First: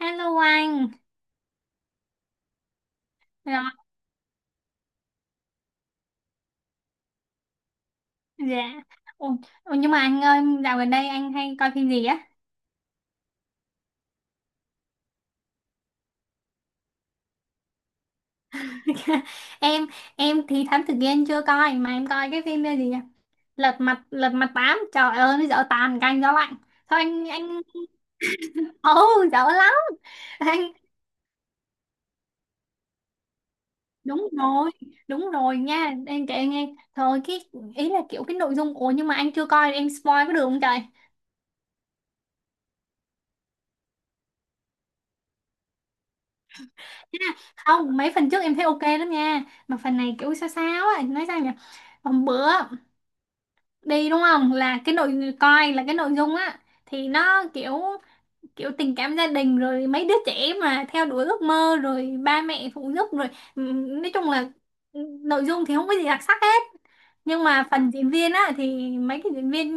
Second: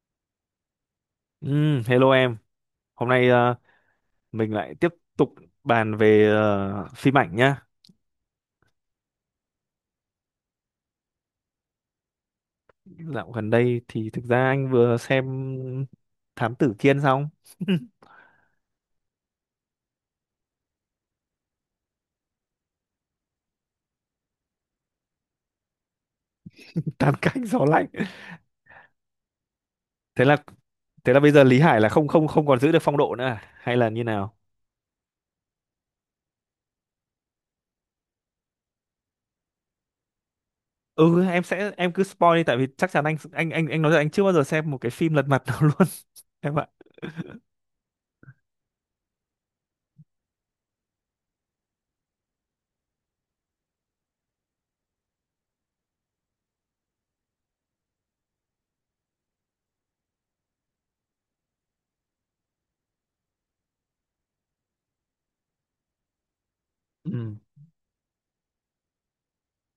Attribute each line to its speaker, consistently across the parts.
Speaker 1: Hello anh.
Speaker 2: Hello em, hôm nay
Speaker 1: Rồi,
Speaker 2: mình lại tiếp tục bàn về phim ảnh nhá.
Speaker 1: dạ. Ồ, ồ, nhưng mà anh ơi, dạo gần đây anh hay coi phim gì á?
Speaker 2: Dạo gần đây thì thực ra anh vừa xem Thám Tử Kiên xong,
Speaker 1: Em em thì Thám Tử Kiên chưa coi mà em coi cái phim gì nhỉ? Lật mặt 8. Trời ơi, nó dở tàn canh gió lạnh. Thôi
Speaker 2: Tam
Speaker 1: anh
Speaker 2: Cánh
Speaker 1: anh
Speaker 2: Gió Lạnh.
Speaker 1: ồ dở lắm.
Speaker 2: Thế là
Speaker 1: Anh
Speaker 2: thế là bây giờ Lý Hải là không không không còn giữ được phong độ nữa à? Hay là như
Speaker 1: đúng
Speaker 2: nào?
Speaker 1: rồi, đúng rồi nha. Em kể nghe. Thôi cái ý là kiểu cái nội dung, ủa nhưng mà anh chưa coi em spoil có được không trời?
Speaker 2: Ừ, em sẽ em cứ spoil đi, tại vì chắc chắn anh nói là anh chưa bao giờ xem một cái phim lật mặt nào luôn em ạ.
Speaker 1: Ha, không, mấy phần trước em thấy ok lắm nha. Mà phần này kiểu sao sao á, nói sao nhỉ? Hôm bữa đi đúng không, là cái nội coi, là cái nội dung á thì nó kiểu kiểu tình cảm gia đình, rồi mấy đứa trẻ mà theo đuổi ước mơ, rồi ba mẹ phụ giúp, rồi nói chung là nội dung thì không có gì đặc sắc hết.
Speaker 2: Ừ,
Speaker 1: Nhưng mà phần diễn viên á thì mấy cái diễn viên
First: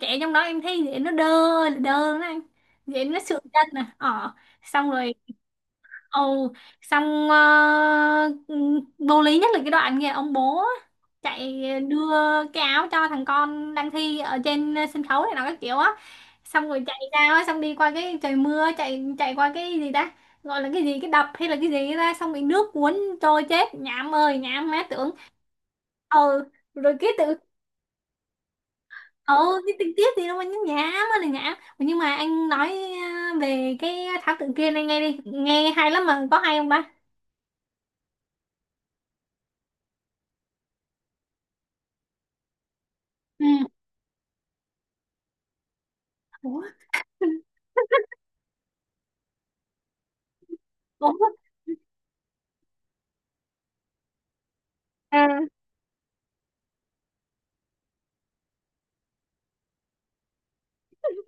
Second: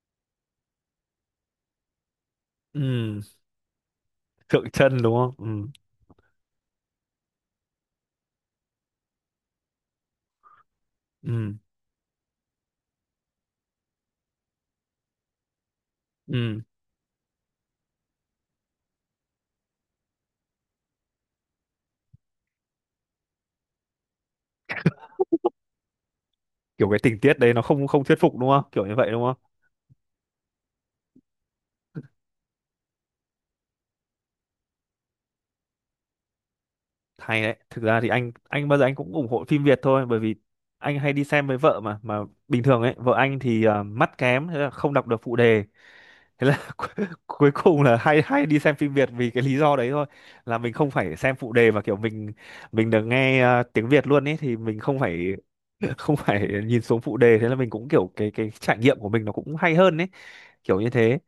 Speaker 1: trẻ trong đó em thấy diễn nó đơ, là đơ đó anh, diễn nó
Speaker 2: ừ,
Speaker 1: sượng chân à ờ.
Speaker 2: Thượng
Speaker 1: Xong
Speaker 2: chân
Speaker 1: rồi.
Speaker 2: đúng không? Ừ,
Speaker 1: Ồ, xong vô lý nhất là cái đoạn kìa, ông bố
Speaker 2: ừ,
Speaker 1: chạy đưa cái áo cho thằng con đang thi ở trên sân khấu này nó các kiểu á,
Speaker 2: ừm.
Speaker 1: xong rồi chạy ra á, xong đi qua cái trời mưa, chạy chạy qua cái gì ta, gọi là cái gì, cái đập hay là cái gì ra, xong bị nước cuốn trôi chết. Nhảm ơi nhảm má tưởng. Ừ,
Speaker 2: Kiểu
Speaker 1: rồi
Speaker 2: cái
Speaker 1: cái
Speaker 2: tình
Speaker 1: tự.
Speaker 2: tiết đấy nó không không thuyết phục đúng không? Kiểu như vậy đúng không?
Speaker 1: Ừ, cái tình tiết gì đâu mà nhảm ơi là nhảm. Nhưng mà anh nói về cái thảo tự kia này, nghe đi nghe hay lắm mà, có hay không ba?
Speaker 2: Hay đấy, thực ra thì anh bao giờ anh cũng ủng hộ phim Việt thôi, bởi vì anh hay đi xem với vợ mà bình thường ấy, vợ anh
Speaker 1: Ừ.
Speaker 2: thì à, mắt kém, thế là không đọc được phụ đề, thế là cuối cùng là hay hay đi xem phim Việt vì cái lý do đấy thôi, là mình không
Speaker 1: Ủa?
Speaker 2: phải xem phụ đề mà kiểu mình được nghe tiếng Việt luôn ấy, thì mình không
Speaker 1: À,
Speaker 2: phải không phải nhìn xuống phụ đề, thế là mình cũng kiểu cái trải nghiệm của mình nó cũng hay hơn ấy, kiểu như thế.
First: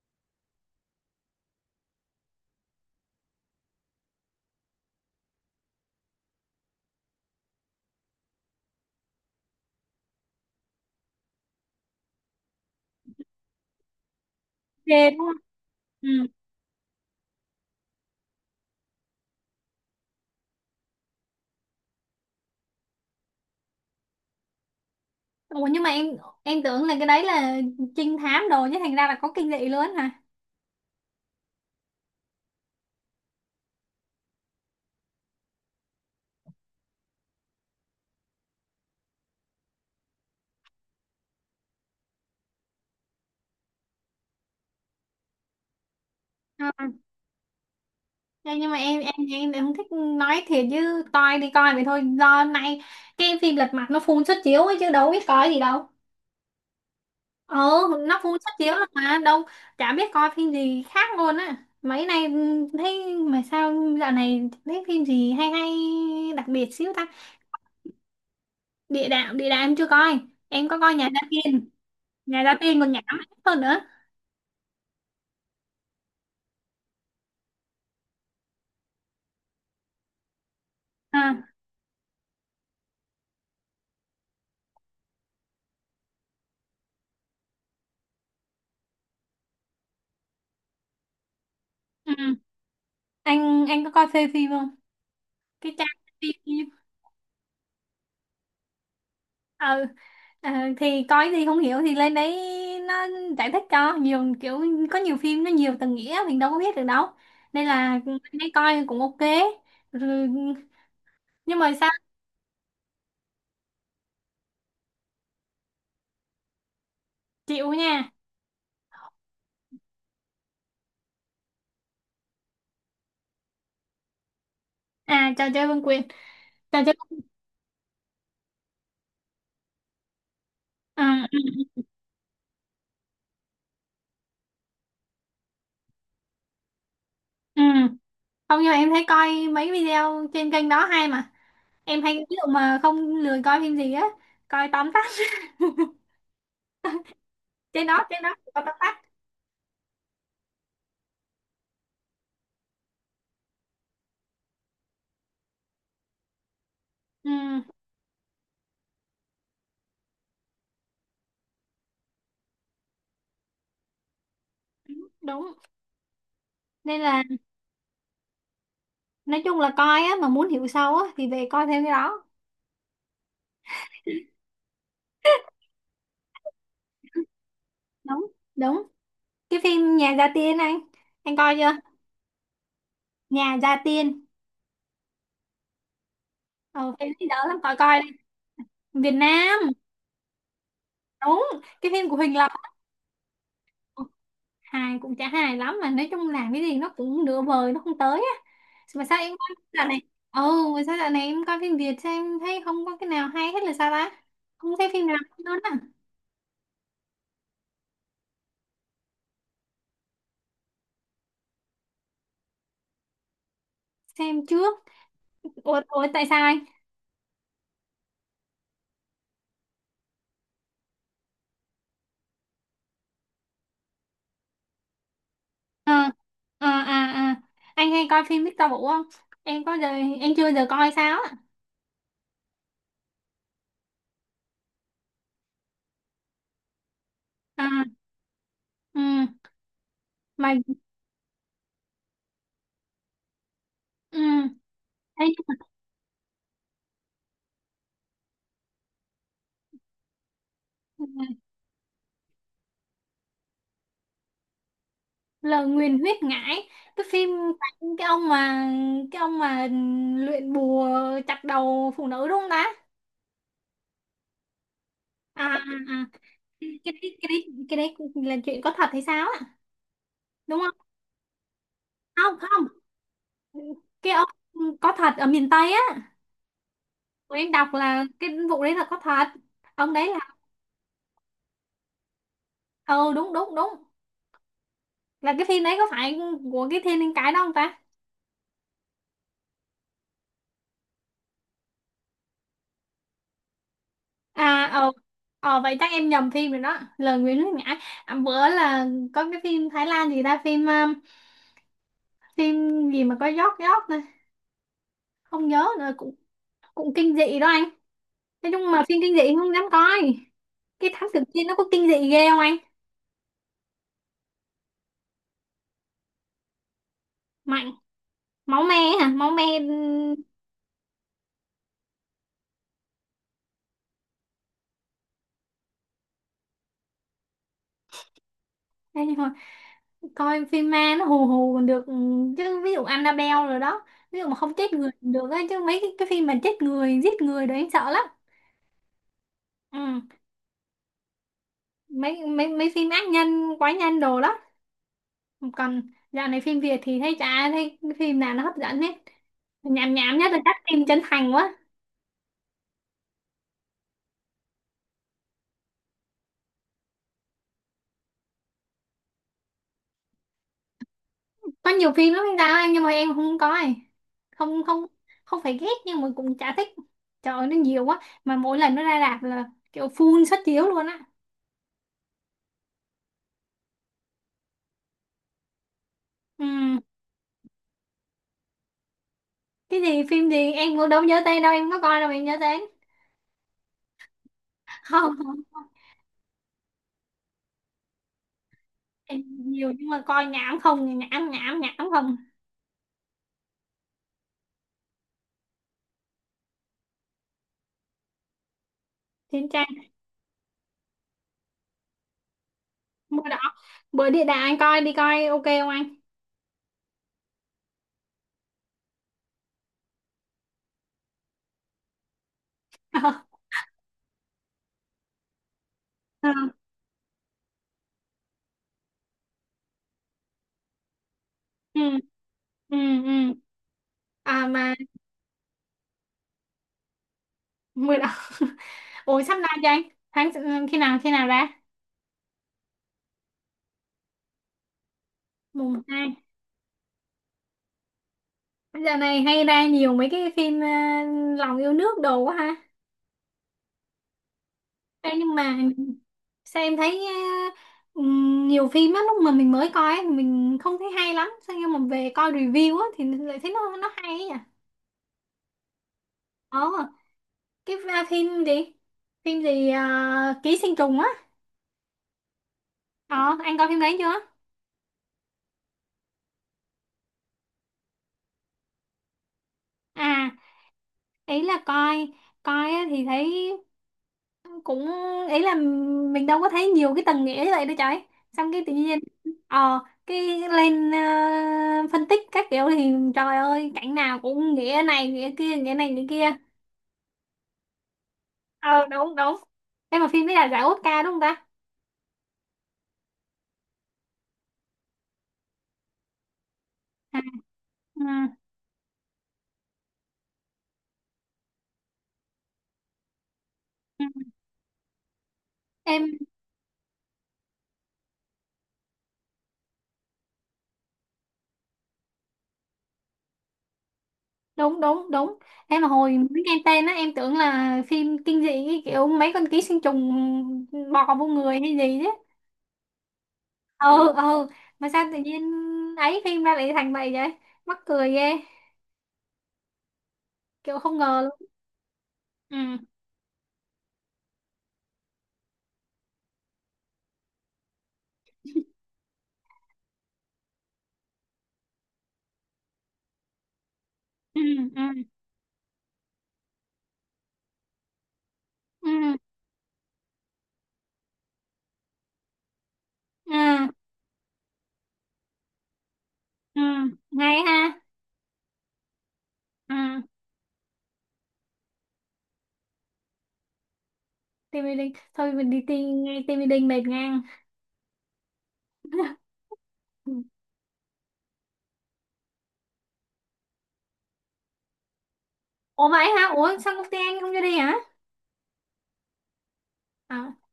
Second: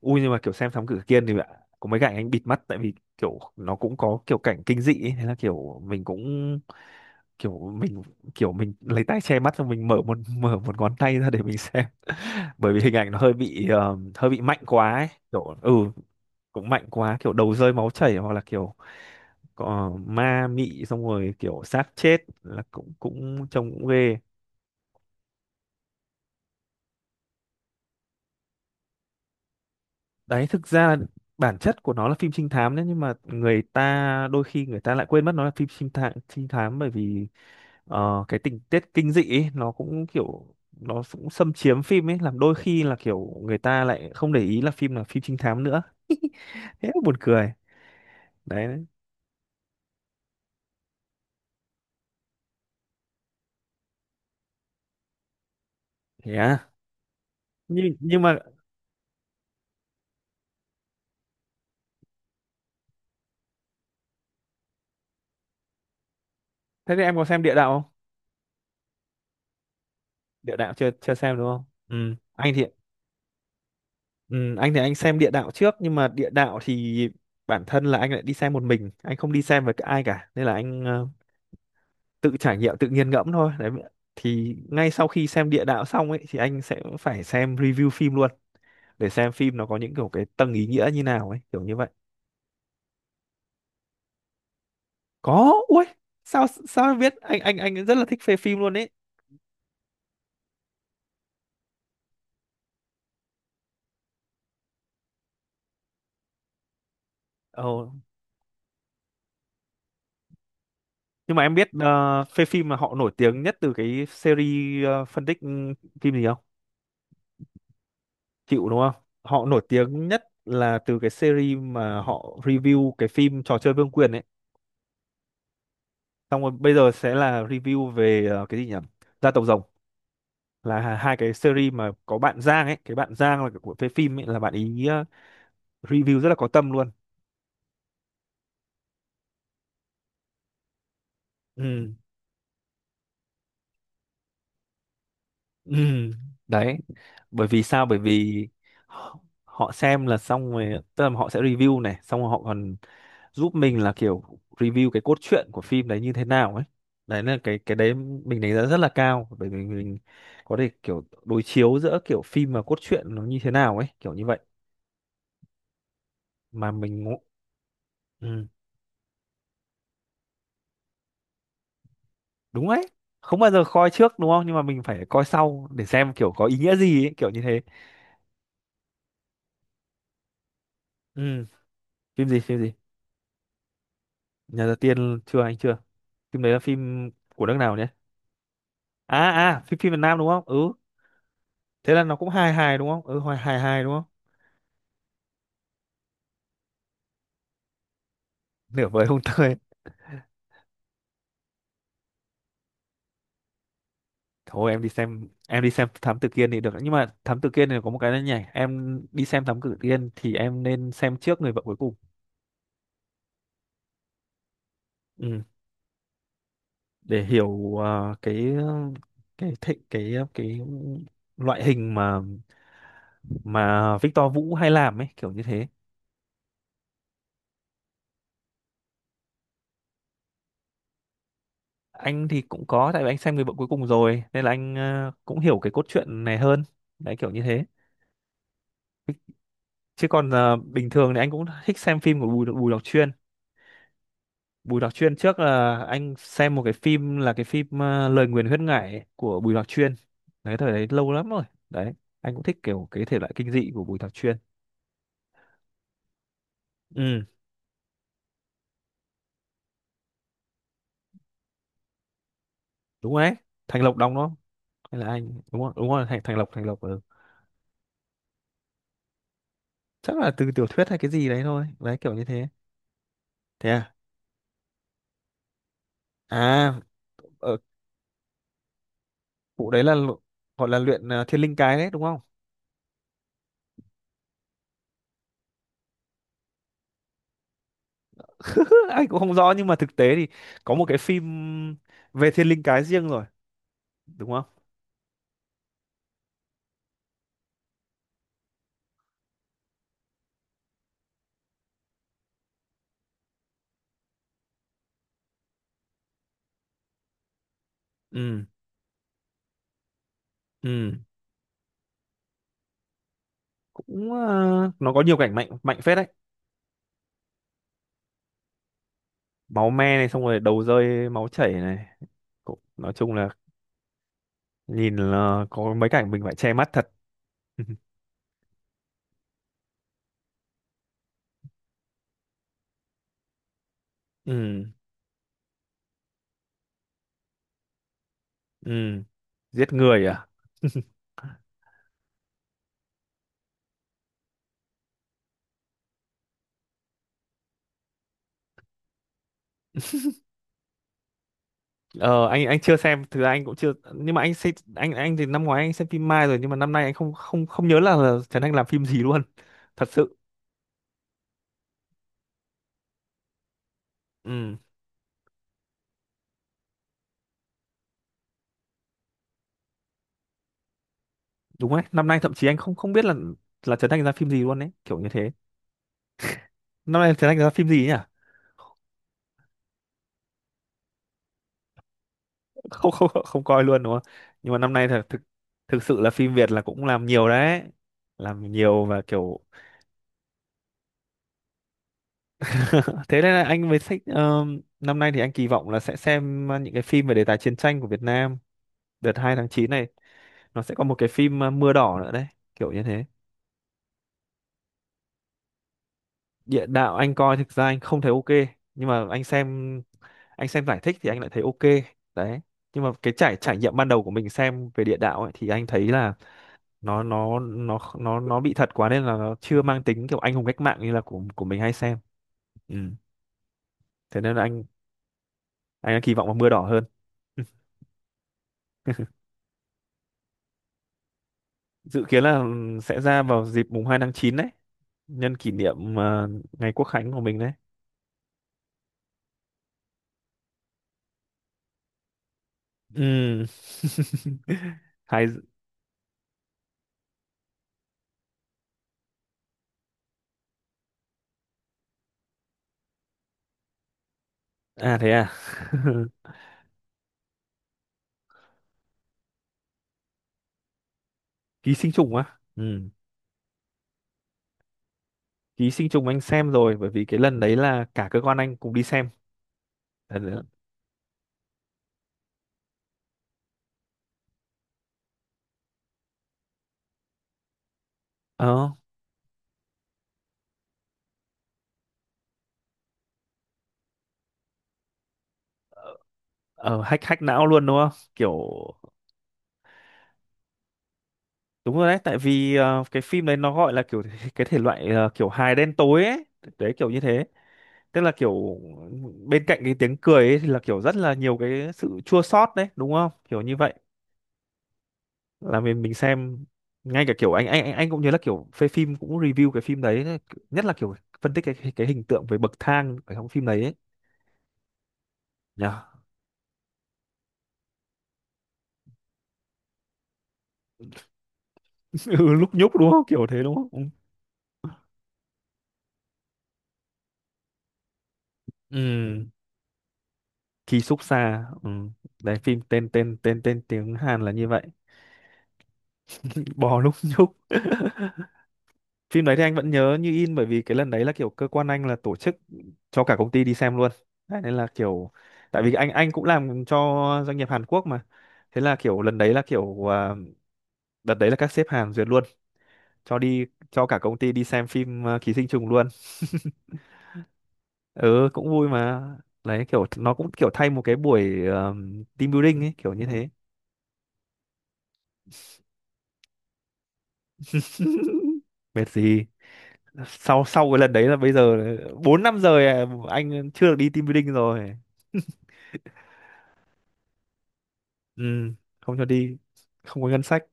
Speaker 2: Ui nhưng mà kiểu xem Thám Tử Kiên thì ạ, có mấy cảnh anh bịt mắt tại vì kiểu nó cũng có kiểu cảnh kinh dị ấy. Thế là kiểu mình cũng kiểu mình kiểu mình lấy tay che mắt xong mình mở một mở một ngón tay ra để mình xem, bởi vì hình ảnh nó hơi bị hơi bị mạnh quá ấy.
Speaker 1: ghê đúng không.
Speaker 2: Kiểu ừ,
Speaker 1: Ừ.
Speaker 2: cũng mạnh quá, kiểu đầu rơi máu chảy hoặc là kiểu có ma mị, xong rồi kiểu xác chết là cũng cũng trông cũng ghê.
Speaker 1: Ủa nhưng mà em tưởng là cái đấy là trinh thám đồ chứ, thành ra là có kinh dị luôn hả?
Speaker 2: Đấy thực ra là bản chất của nó là phim trinh thám đấy, nhưng mà người ta đôi khi người ta lại quên mất nó là phim trinh thám. Trinh thám bởi vì cái tình tiết kinh dị ấy, nó cũng kiểu nó cũng xâm chiếm phim ấy, làm đôi khi là kiểu người ta lại không để ý là phim trinh thám nữa.
Speaker 1: À.
Speaker 2: Thế buồn cười
Speaker 1: Thế nhưng mà
Speaker 2: đấy.
Speaker 1: em không thích, nói thiệt chứ coi đi coi vậy thôi, do nay cái phim lật mặt nó phun suất chiếu ấy chứ đâu biết coi gì đâu.
Speaker 2: Thế à?
Speaker 1: Ừ,
Speaker 2: nhưng
Speaker 1: nó
Speaker 2: nhưng
Speaker 1: phun
Speaker 2: mà
Speaker 1: suất chiếu lắm mà đâu, chả biết coi phim gì khác luôn á mấy nay. Ừ, thấy mà sao dạo này thấy phim gì hay hay đặc biệt xíu
Speaker 2: thế thì
Speaker 1: ta.
Speaker 2: em có xem địa đạo không?
Speaker 1: Địa đạo, địa đạo em chưa coi.
Speaker 2: Địa
Speaker 1: Em
Speaker 2: đạo
Speaker 1: có
Speaker 2: chưa
Speaker 1: coi Nhà
Speaker 2: chưa
Speaker 1: Gia
Speaker 2: xem đúng không?
Speaker 1: Tiên.
Speaker 2: Ừ
Speaker 1: Nhà
Speaker 2: anh
Speaker 1: Gia
Speaker 2: thì,
Speaker 1: Tiên còn nhảm hơn nữa.
Speaker 2: ừ, anh thì anh xem địa đạo trước, nhưng mà địa đạo thì bản thân là anh lại đi xem một mình, anh không đi xem với ai cả, nên là anh
Speaker 1: Ha.
Speaker 2: tự trải nghiệm tự nghiền ngẫm thôi. Đấy thì ngay sau khi xem địa đạo xong ấy, thì anh sẽ phải xem review phim luôn để xem phim nó có những kiểu cái tầng ý nghĩa như nào ấy, kiểu như vậy.
Speaker 1: Ừ. anh có coi phê phim không,
Speaker 2: Có
Speaker 1: cái
Speaker 2: ui,
Speaker 1: trang phim
Speaker 2: sao
Speaker 1: ừ.
Speaker 2: sao em biết, anh rất là thích phê phim luôn ấy.
Speaker 1: ờ, ờ, thì coi thì không hiểu thì lên đấy nó giải thích cho nhiều kiểu, có nhiều phim nó nhiều tầng nghĩa mình đâu có biết được đâu,
Speaker 2: Ồ,
Speaker 1: nên là lên đấy coi cũng ok. Rồi,
Speaker 2: nhưng mà em
Speaker 1: nhưng
Speaker 2: biết
Speaker 1: mà sao,
Speaker 2: phê phim mà họ nổi tiếng nhất từ cái series phân tích ừ, phim gì không?
Speaker 1: chịu nha.
Speaker 2: Chịu đúng không, họ nổi tiếng nhất là từ cái series mà họ review cái phim trò chơi vương quyền ấy.
Speaker 1: À, trò chơi vương quyền,
Speaker 2: Xong rồi bây
Speaker 1: trò
Speaker 2: giờ
Speaker 1: chơi.
Speaker 2: sẽ là review về cái gì nhỉ, gia tộc rồng, là hai cái
Speaker 1: Ừ,
Speaker 2: series mà có bạn Giang ấy. Cái bạn Giang là của phê phim ấy, là bạn ý review rất là có tâm luôn.
Speaker 1: ừ, ừ. Không, nhưng mà em thấy coi mấy video trên kênh đó hay mà.
Speaker 2: Ừ,
Speaker 1: Em hay ví dụ mà không lười coi phim gì á coi tóm tắt.
Speaker 2: ừ, đấy, bởi vì sao?
Speaker 1: Trên
Speaker 2: Bởi
Speaker 1: đó, trên đó
Speaker 2: vì
Speaker 1: có tóm tắt.
Speaker 2: họ họ xem là xong rồi, tức là họ sẽ review này, xong rồi họ còn giúp mình là kiểu review cái cốt truyện của phim đấy như thế nào ấy. Đấy
Speaker 1: Ừ,
Speaker 2: là cái đấy mình đánh giá rất là cao, bởi vì mình có thể kiểu đối chiếu giữa kiểu phim và cốt truyện nó như thế nào ấy, kiểu như vậy.
Speaker 1: đúng,
Speaker 2: Mà
Speaker 1: nên
Speaker 2: mình
Speaker 1: là
Speaker 2: ừ,
Speaker 1: nói chung là coi á mà muốn hiểu sâu á thì về coi thêm cái đó.
Speaker 2: đúng đấy, không bao giờ coi trước đúng không, nhưng mà mình phải coi sau để xem kiểu có ý nghĩa gì ấy, kiểu như thế.
Speaker 1: Đúng đúng. Cái phim Nhà Gia Tiên anh
Speaker 2: Ừ.
Speaker 1: coi chưa?
Speaker 2: Phim gì,
Speaker 1: Nhà Gia Tiên.
Speaker 2: nhà gia tiên chưa, anh chưa. Phim đấy là
Speaker 1: Ờ,
Speaker 2: phim
Speaker 1: phim ấy đỡ
Speaker 2: của nước
Speaker 1: lắm,
Speaker 2: nào
Speaker 1: coi
Speaker 2: nhỉ?
Speaker 1: coi đi. Việt
Speaker 2: À
Speaker 1: Nam.
Speaker 2: à, phim phim Việt Nam đúng không? Ừ,
Speaker 1: Đúng, cái
Speaker 2: thế là
Speaker 1: phim
Speaker 2: nó
Speaker 1: của
Speaker 2: cũng
Speaker 1: Huỳnh Lập.
Speaker 2: hài hài đúng không, ừ, hài hài hài đúng không?
Speaker 1: Hài cũng chả hài lắm, mà nói chung làm cái gì nó cũng nửa vời, nó không tới á.
Speaker 2: Nửa
Speaker 1: Mà
Speaker 2: vời
Speaker 1: sao
Speaker 2: không
Speaker 1: em
Speaker 2: tơi.
Speaker 1: coi dạo này, ừ, mà sao dạo này em coi phim Việt sao em thấy không có cái nào hay hết là sao ta,
Speaker 2: Thôi
Speaker 1: không
Speaker 2: em đi
Speaker 1: thấy phim nào
Speaker 2: xem,
Speaker 1: hay luôn
Speaker 2: em đi
Speaker 1: á.
Speaker 2: xem Thám Tử Kiên thì được, nhưng mà Thám Tử Kiên thì có một cái là nhảy, em đi xem Thám Tử Kiên thì em nên xem trước người vợ cuối cùng.
Speaker 1: Xem trước.
Speaker 2: Ừ.
Speaker 1: Ủa, ủa tại sao anh?
Speaker 2: Để hiểu cái cái loại hình mà Victor Vũ hay làm ấy, kiểu như thế.
Speaker 1: Ờ, ờ, à, à. Anh hay coi phim Victor Vũ không? Em có giờ, em chưa giờ coi sao á.
Speaker 2: Anh thì cũng có, tại vì anh xem người vợ cuối cùng rồi nên là anh cũng hiểu cái cốt truyện này hơn. Đấy kiểu như thế.
Speaker 1: À, ừ,
Speaker 2: Chứ còn
Speaker 1: mà
Speaker 2: bình thường thì anh cũng thích xem phim của Bùi Bùi Lọc Chuyên.
Speaker 1: ừ,
Speaker 2: Bùi Đọc Chuyên
Speaker 1: thấy
Speaker 2: trước là anh xem một cái phim, là cái phim Lời Nguyền Huyết Ngải ấy, của Bùi Đọc Chuyên. Đấy thời đấy lâu lắm rồi. Đấy, anh cũng thích kiểu cái thể loại kinh dị của Bùi Đọc Chuyên.
Speaker 1: lời nguyền huyết ngải, cái
Speaker 2: Ừ,
Speaker 1: phim, cái ông mà, cái ông mà luyện bùa chặt đầu phụ nữ đúng không ta?
Speaker 2: đúng rồi đấy. Thành Lộc đóng nó hay, là anh
Speaker 1: À, à, à.
Speaker 2: đúng rồi, đúng rồi, Thành Thành Lộc Thành Lộc ừ.
Speaker 1: Cái đấy là chuyện có thật hay sao á?
Speaker 2: Chắc là từ
Speaker 1: Đúng
Speaker 2: tiểu
Speaker 1: không?
Speaker 2: thuyết hay cái gì đấy thôi. Đấy kiểu như
Speaker 1: Không
Speaker 2: thế.
Speaker 1: không.
Speaker 2: Thế à?
Speaker 1: Cái ông có thật ở miền Tây á.
Speaker 2: À,
Speaker 1: Tụi em
Speaker 2: ở
Speaker 1: đọc là cái vụ đấy là có thật.
Speaker 2: vụ đấy
Speaker 1: Ông
Speaker 2: là
Speaker 1: đấy là,
Speaker 2: gọi là luyện Thiên Linh Cái đấy đúng không?
Speaker 1: ừ đúng đúng đúng. Là cái phim đấy có phải của cái Thiên Linh Cái đó không ta?
Speaker 2: Anh cũng không rõ nhưng mà thực tế thì có một cái phim về Thiên Linh Cái riêng rồi, đúng không?
Speaker 1: À, ờ, ờ vậy chắc em nhầm phim rồi đó, lời nguyền nước nhã. À, bữa là có cái phim Thái Lan gì ta, phim phim gì mà có giót giót này, không nhớ nữa, cũng cũng kinh dị đó anh.
Speaker 2: Ừ,
Speaker 1: Nói chung mà phim kinh dị không dám coi. Cái
Speaker 2: ừ.
Speaker 1: thám tử kia nó có kinh dị ghê không anh,
Speaker 2: Cũng ờ, nó có nhiều cảnh mạnh mạnh phết đấy.
Speaker 1: mạnh máu me hả, máu me
Speaker 2: Máu me này, xong rồi đầu rơi máu chảy này, cũng, nói chung là nhìn là có mấy cảnh mình phải che mắt thật.
Speaker 1: hay thôi, coi phim ma nó hù hù còn được. Ừ, chứ ví dụ Annabelle rồi đó, ví dụ mà không
Speaker 2: Ừ,
Speaker 1: chết người cũng được ấy, chứ mấy cái phim mà chết người giết người đấy anh sợ lắm.
Speaker 2: ừ, giết
Speaker 1: Ừ,
Speaker 2: người à.
Speaker 1: mấy mấy mấy phim ác nhân quái nhân đồ đó. Còn dạo này phim Việt thì thấy chả thấy phim nào nó hấp dẫn hết, nhảm nhảm nhất là các phim chân thành quá,
Speaker 2: Ờ anh chưa xem, thực ra anh cũng chưa, nhưng mà anh xem, anh thì năm ngoái anh xem phim Mai rồi, nhưng mà năm nay anh không không không nhớ là Trấn Thành làm phim gì luôn. Thật sự
Speaker 1: có nhiều phim lắm anh Đào anh nhưng mà em không coi.
Speaker 2: ừ,
Speaker 1: Không, không, không phải ghét nhưng mà cũng chả thích. Trời ơi, nó nhiều quá mà mỗi lần nó ra rạp là kiểu full suất chiếu luôn á.
Speaker 2: đúng đấy, năm nay thậm chí anh không không biết là Trấn Thành ra phim gì luôn. Đấy kiểu như thế.
Speaker 1: Ừ.
Speaker 2: Năm nay Trấn Thành ra phim gì nhỉ?
Speaker 1: Cái gì phim gì em cũng đâu nhớ tên đâu, em có coi đâu mà em nhớ tên.
Speaker 2: Không không không coi luôn đúng không. Nhưng mà năm nay thật
Speaker 1: Không
Speaker 2: thực
Speaker 1: không không.
Speaker 2: thực sự là phim Việt là cũng làm nhiều đấy. Làm nhiều và
Speaker 1: Em
Speaker 2: kiểu
Speaker 1: nhiều nhưng mà coi nhảm không, nhảm nhảm nhảm không.
Speaker 2: thế nên là anh với sách năm nay thì anh kỳ vọng là sẽ xem những cái phim về đề tài chiến tranh của Việt Nam. Đợt 2 tháng
Speaker 1: Thì
Speaker 2: 9 này nó sẽ có một cái phim Mưa đỏ nữa đấy, kiểu như thế.
Speaker 1: bữa đó, bữa địa đạo anh coi đi, coi ok không anh?
Speaker 2: Địa đạo anh coi, thực ra anh không thấy ok, nhưng mà anh xem, anh xem giải thích thì anh lại thấy ok. Đấy nhưng mà cái trải trải nghiệm ban đầu của mình xem về địa đạo ấy, thì anh thấy là
Speaker 1: Ờ,
Speaker 2: nó nó bị thật quá, nên là nó chưa mang tính kiểu anh hùng cách mạng như là của mình hay
Speaker 1: ừ
Speaker 2: xem. Ừ.
Speaker 1: ừ ừ.
Speaker 2: Thế nên là
Speaker 1: À
Speaker 2: anh
Speaker 1: mà
Speaker 2: anh đang kỳ vọng vào mưa đỏ hơn.
Speaker 1: bữa đó, ủa sắp ra cho anh, tháng, khi nào ra?
Speaker 2: Dự kiến là ừ, sẽ ra vào dịp mùng 2 tháng 9 đấy, nhân kỷ
Speaker 1: Mùng
Speaker 2: niệm
Speaker 1: 2.
Speaker 2: ngày Quốc khánh của mình đấy.
Speaker 1: Giờ này hay ra nhiều mấy cái phim lòng yêu nước đồ quá ha.
Speaker 2: Ừ.
Speaker 1: Ê,
Speaker 2: Hay,
Speaker 1: nhưng mà sao em thấy ờ, nhiều phim á lúc mà mình mới coi ấy, mình không thấy hay lắm sao, nhưng mà về coi review á thì lại thấy nó hay ấy nhỉ.
Speaker 2: à thế à.
Speaker 1: ờ cái phim gì ký sinh trùng á.
Speaker 2: Ký sinh trùng á, ừ.
Speaker 1: Ờ, anh coi phim đấy chưa?
Speaker 2: Ký sinh trùng anh xem rồi, bởi vì cái lần đấy là cả cơ quan anh cùng đi xem.
Speaker 1: À,
Speaker 2: Lần đấy-
Speaker 1: ý là coi, coi á thì thấy cũng, ý là mình đâu có thấy nhiều cái tầng nghĩa như vậy đâu trời. Xong cái
Speaker 2: ờ
Speaker 1: tự nhiên, ờ, cái lên phân tích các kiểu thì trời ơi, cảnh nào cũng nghĩa này, nghĩa kia, nghĩa này, nghĩa kia.
Speaker 2: ờ, hack hack não luôn đúng không, kiểu.
Speaker 1: Ờ, đúng, đúng. Em mà phim đấy là giải Oscar đúng không ta?
Speaker 2: Đúng rồi đấy, tại vì cái phim đấy nó gọi là kiểu cái thể loại kiểu hài đen tối ấy, đấy kiểu như
Speaker 1: À,
Speaker 2: thế. Tức
Speaker 1: ừ.
Speaker 2: là kiểu bên cạnh cái tiếng cười ấy thì là kiểu rất là nhiều cái sự chua xót đấy, đúng không? Kiểu như vậy.
Speaker 1: Ừ.
Speaker 2: Là mình
Speaker 1: Em,
Speaker 2: xem ngay cả kiểu anh cũng như là kiểu phê phim cũng review cái phim đấy, nhất là kiểu phân tích cái cái hình tượng về bậc thang ở trong phim đấy ấy.
Speaker 1: đúng, đúng, đúng. Em
Speaker 2: Nhờ.
Speaker 1: mà hồi mới nghe tên á, em tưởng là phim kinh dị cái kiểu mấy con ký sinh trùng bò vô người hay gì chứ.
Speaker 2: Ừ, lúc nhúc đúng không? Kiểu thế đúng không? Ừ.
Speaker 1: Ừ ừ, mà sao tự nhiên ấy phim ra lại thành vậy vậy, mắc cười ghê,
Speaker 2: Ừ,
Speaker 1: kiểu
Speaker 2: Ký
Speaker 1: không
Speaker 2: xúc
Speaker 1: ngờ
Speaker 2: xa.
Speaker 1: luôn.
Speaker 2: Ừ. Đấy phim
Speaker 1: Ừ
Speaker 2: tên tên tên tên tiếng Hàn là như vậy. Bò lúc nhúc. Phim đấy thì anh vẫn nhớ như in, bởi vì cái lần đấy là kiểu cơ quan anh là tổ chức cho cả công ty đi xem luôn. Đấy,
Speaker 1: ừ
Speaker 2: nên là
Speaker 1: ừ
Speaker 2: kiểu tại vì anh cũng làm cho doanh nghiệp Hàn Quốc mà. Thế là kiểu
Speaker 1: ừ
Speaker 2: lần đấy là kiểu à, đợt đấy là các sếp Hàn duyệt luôn cho
Speaker 1: ừ
Speaker 2: đi, cho cả công ty đi xem phim à, Ký sinh trùng luôn.
Speaker 1: ừ, ngay ha.
Speaker 2: Ừ, cũng vui mà. Đấy
Speaker 1: Ừ,
Speaker 2: kiểu nó cũng kiểu thay một cái buổi team building ấy, kiểu như thế.
Speaker 1: tim Mỹ. Thôi mình đi tìm nghe tim Mỹ Linh mệt ngang.
Speaker 2: Mệt gì,
Speaker 1: Ừ.
Speaker 2: sau sau cái lần đấy là bây giờ 4 năm rồi à, anh chưa được đi team building rồi.
Speaker 1: Ủa vậy hả, ủa sao công ty anh không cho đi hả?
Speaker 2: Ừ, không cho đi, không có ngân
Speaker 1: À.
Speaker 2: sách.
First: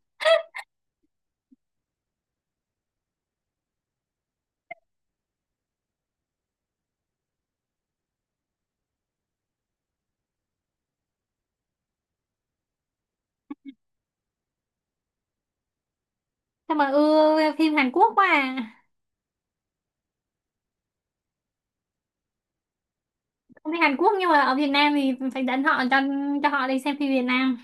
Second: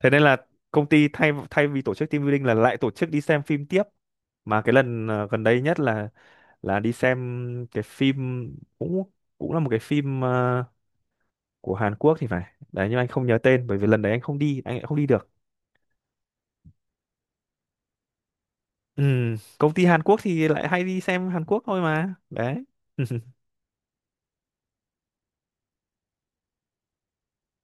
Speaker 2: Thế nên là công ty thay thay vì tổ chức team building là lại tổ chức đi xem phim tiếp, mà cái lần gần đây nhất là đi xem cái phim cũng cũng là một cái phim của Hàn Quốc thì phải. Đấy nhưng anh không nhớ tên bởi vì lần đấy anh không đi, anh lại không đi được.
Speaker 1: Sao mà ưa phim Hàn Quốc quá à,
Speaker 2: Ừ, công ty Hàn Quốc thì lại hay đi xem Hàn Quốc thôi mà đấy.
Speaker 1: công ty Hàn Quốc nhưng mà ở Việt Nam thì phải dẫn họ cho họ đi xem phim Việt Nam.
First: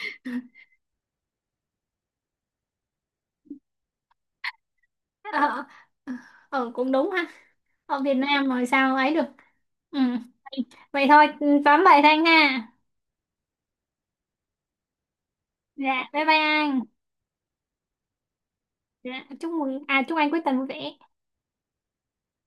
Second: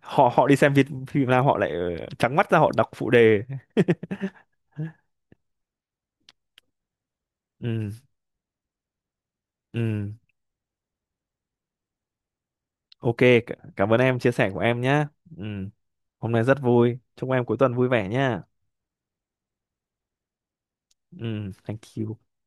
Speaker 2: họ họ đi xem Việt phim nào họ lại trắng mắt ra họ đọc phụ đề.
Speaker 1: Ờ, ờ, cũng đúng ha,
Speaker 2: Ừ,
Speaker 1: ở Việt Nam rồi sao ấy được. Ừ.
Speaker 2: ừ.
Speaker 1: Vậy thôi, tóm vậy thanh ha.
Speaker 2: Ok, c- cảm ơn em chia sẻ của em nhé. Ừ.
Speaker 1: Dạ bye
Speaker 2: Hôm
Speaker 1: bye
Speaker 2: nay rất
Speaker 1: anh.
Speaker 2: vui. Chúc em cuối tuần vui vẻ nhé.
Speaker 1: Dạ chúc mừng, à chúc anh cuối tuần vui vẻ.
Speaker 2: Ừ, thank you.